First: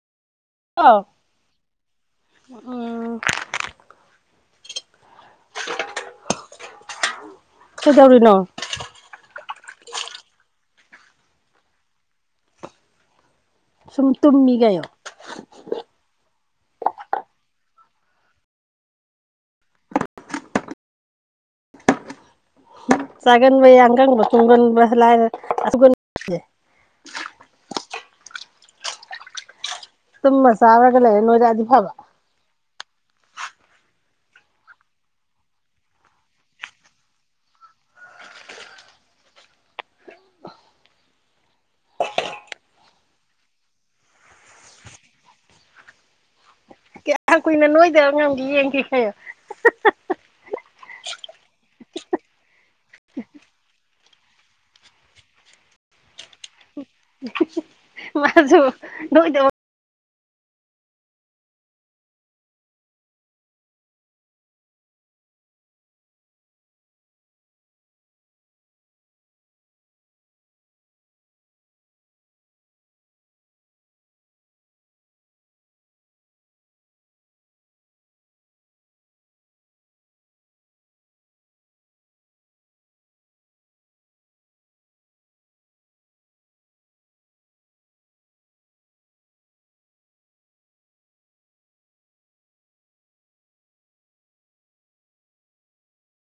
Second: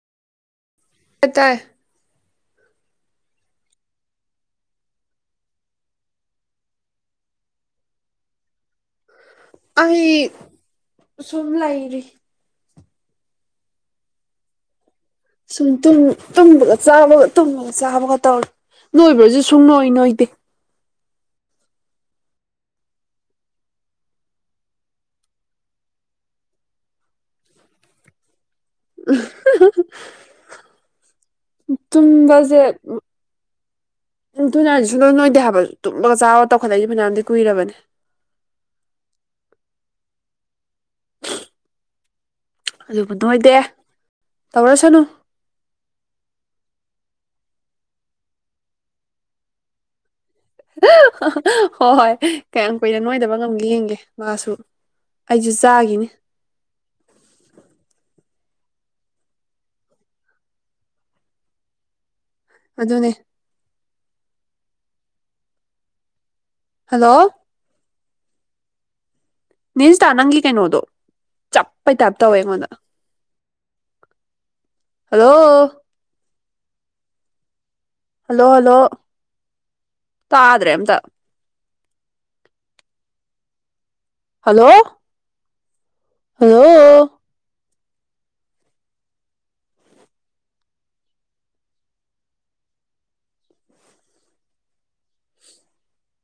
ꯑꯧ ꯀꯗꯥꯏ ꯑꯥ ꯀꯗꯧꯔꯤꯅꯣ ꯑꯩ ꯁꯨꯝ ꯂꯩꯔꯤ ꯁꯨꯝ ꯇꯨꯝꯃꯤ ꯒꯥꯌꯣ ꯁꯨꯝ ꯇꯨꯝ ꯇꯨꯝꯕꯒ ꯆꯥꯕꯒ ꯇꯨꯝꯕꯒ ꯆꯥꯕꯒ ꯇꯧꯔꯦ ꯅꯣꯏꯕ꯭ꯔꯁꯨ ꯁꯨꯡ ꯅꯣꯏ ꯅꯣꯏꯗꯦ ꯆꯥꯒꯟꯕ ꯌꯥ ꯑꯪꯒꯥꯡꯕ ꯇꯨꯝꯒꯟꯕ ꯂꯥꯏꯔ ꯁꯨꯡꯒꯟꯕ ꯎ ꯇꯨꯃ ꯆꯥꯔꯒ ꯂꯩꯔ ꯅꯣꯏꯔꯛꯑꯗꯤ ꯐꯥꯕ ꯇꯨꯝꯕꯖꯦ ꯊꯨꯅ ꯍꯥꯏꯔꯗꯤ ꯁꯨꯛ ꯅꯣꯏꯗꯦ ꯍꯥꯏꯕ ꯇꯨꯝꯕꯒ ꯆꯥꯎꯕꯒ ꯇꯧꯈꯠꯂꯛꯏꯁꯦ ꯐꯅꯌꯥꯝꯗꯤ ꯀꯨꯏꯔꯕꯅꯦ ꯑꯗꯨꯕꯨ ꯅꯣꯏꯗꯦ ꯇꯧꯔꯁꯅꯨ ꯀꯌꯥꯝ ꯀꯨꯏꯅ ꯅꯣꯏꯗꯕ ꯉꯝꯒꯦ ꯌꯦꯡꯒꯦ ꯍꯥꯏꯌꯣ ꯍꯣꯏ ꯍꯣꯏ ꯀꯌꯥꯝ ꯀꯨꯏꯅ ꯅꯣꯏꯗꯕ ꯉꯝꯒꯦ ꯌꯦꯡꯒꯦ ꯃꯥꯁꯨ ꯑꯩꯁꯨ ꯆꯥꯒꯤꯅꯤ [inaudible] ꯃꯥꯁꯨ ꯅꯣꯏꯗꯕ ꯑꯗꯨꯅꯦ ꯍꯜꯂꯣ ꯅꯦꯖꯤꯟꯇꯥ ꯅꯪꯒꯤ ꯀꯩꯅꯣꯗꯣ ꯆꯞꯄꯩ ꯇꯥꯏꯞ ꯇꯧꯋꯦ ꯑꯩꯉꯣꯟꯗ ꯍꯜꯂꯣ ꯍꯜꯂꯣ ꯍꯜꯂꯣ ꯇꯥꯗ꯭ꯔꯦ ꯑꯝꯇ ꯍꯜꯂꯣ ꯍꯜꯂꯣ